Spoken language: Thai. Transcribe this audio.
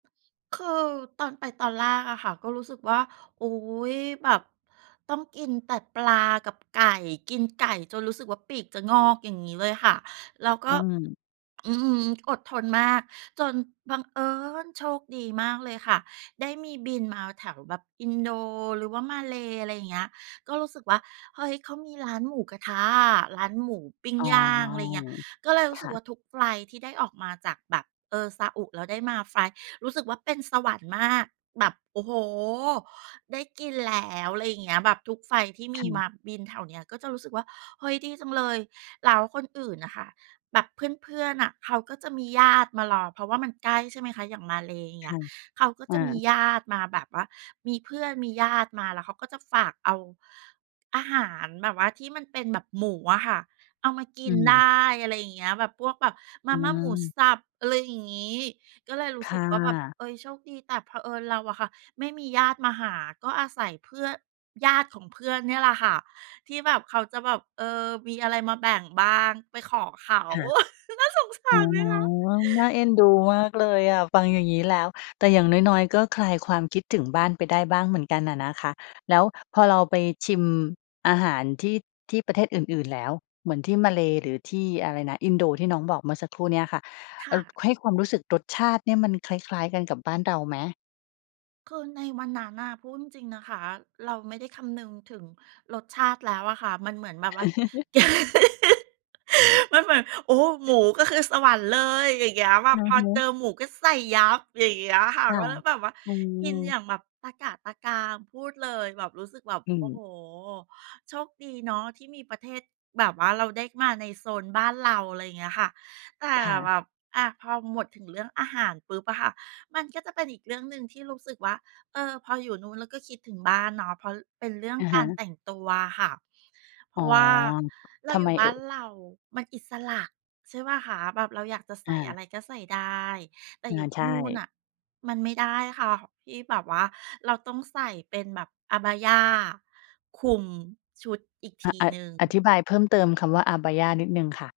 คือตอนไปตอนแรกอะค่ะ ก็รู้สึกว่า อุ๊ย แบบต้องกินแต่ปลากับไก่ กินไก่จนรู้สึกว่าปีกจะงอก อย่างงี้เลยค่ะ แล้วกอื็ ม อื้อฮือ อดทนมาก จนบังเอิญ โชคดีมากเลยค่ะ ได้มีบินมาแถวแบบอินโด หรือว่ามาเล อะไรอย่างเงี้ย ก็รู้สึกว่า เฮ้ย เขามีร้านหมูกระทะอะ ร้านหมู ปิ้งอ๋อ ย่าง อะไรอย่างเงี้ย ก็เลยรูค้สึ่กะ ว่าทุกไฟลต์ที่ได้ออกมาจากแบบ เออ ซาอุ แล้วได้มาไฟลต์ รู้สึกว่าเป็นสวรรค์มาก แบบ โอ้โฮ ได้กินแล้ว อะไรอย่างเงี้ย แบบทุกไฟลต์ที่มคี่มะ าบินแถวเนี้ย ก็จะรู้สึกว่า เฮ้ย ดีจังเลย แล้วคนอื่นน่ะค่ะ แบบเพื่อน ๆ อะ เขาก็จะมีญาติมารอ เพราะว่ามันใกล้ ใช่ไหมคะ อย่างมาเล อย่างเคงี้่ย ะ เขาก็อจะมีา ญาติมาแบบว่ามีเพื่อนมีญาติมา แล้วเขาก็จะฝากเอาอาหารแบบว่าที่มันเป็นแบบหมูอะค่ะ เอามากิอืนไดม ้ อะไรอย่างเงี้ย แบบพวกแบบมอาืม่าหมูม สับ อะไรอย่างงี้ ก็เลยรู้คสึ่กว่าแบบ ะ เอ๊ย โชคดี แต่เผอิญเราอะค่ะไม่มีญาติมาหา ก็อาศัย เพื่อ ญาติของเพื่อนเนี่ยแหละค่ะที่แบบเขาจะแบบ เออ มีอะไรมาแบ่งบ้าง ไปขอเขา ค่ะ น่าสงสอ๋าอ รไหมคะ? น่าเอ็นดูมากเลยอะฟังอย่างงี้แล้ว แต่อย่างน้อย ๆ ก็คลายความคิดถึงบ้านไปได้บ้างเหมือนกันอะนะคะ แล้วพอเราไปชิมอาหารที่ ที่ประเทศอื่น ๆ แล้ว เหมือนที่มาเลเซีย หรือที่อะไรนะ อินโด ที่น้องบอกเมื่อสักครู่นี้ค่ะ คเอ่่อ ะ ให้ความรู้สึกรสชาติเนี่ยมันคล้าย ๆ กันกับบ้านเราไหม? คือในวันนั้นน่ะ พูดจริง ๆ นะคะ เราไม่ได้คำนึงถึงรสชาติแล้วอะค่ะ มันเหมือนแบบว่า แก มันเหมือน โอ้โฮ หมูก็คือสวรรค์เลย อย่างเงี้ย แบอบืพออฮเจอึ หมูก็ใส่ยับ อย่างเงี้ยค่ะ ค่ะ ก็เลยแบบว่าอืกินอยม ่างแบบตะกละตะกราม พูดเลย แบบรู้สึกแบบ อืโอ้ม โฮ โชคดีเนาะที่มีประเทศ แบบว่าเราได้มาในโซนบ้านเรา อะไรอย่างเงี้ยค่ะ แต่ค่ะ แบบ อา พอหมดถึงเรื่องอาหารปุ๊บอะค่ะ มันก็จะเป็นอีกเรื่องหนึ่งที่รู้สึกว่า เออ พออยู่นู่นแล้วก็คิดถึงบ้านเนาะ เพราะเป็นเรื่องอะกฮาระ แต่งตัวค่ะ เพอร๋อ าะว่าเรทาำอยไูม่บเ้อา่นย? เรามันอิสระ ใช่เปล่าคะ แบบเราอยากจะใสอ่อะา ไรก็ใส่ได้ แต่อา อยู่ทใชี่นู่น่ น่ะมันไม่ได้ค่ะ ที่แบบว่าเราต้องใส่เป็นแบบ Abaya คลุมชุดอีกทอ ีอ หนึ่ง อธิบายเพิ่มเติมคำว่า Abaya นิดหนึ่งค่ะ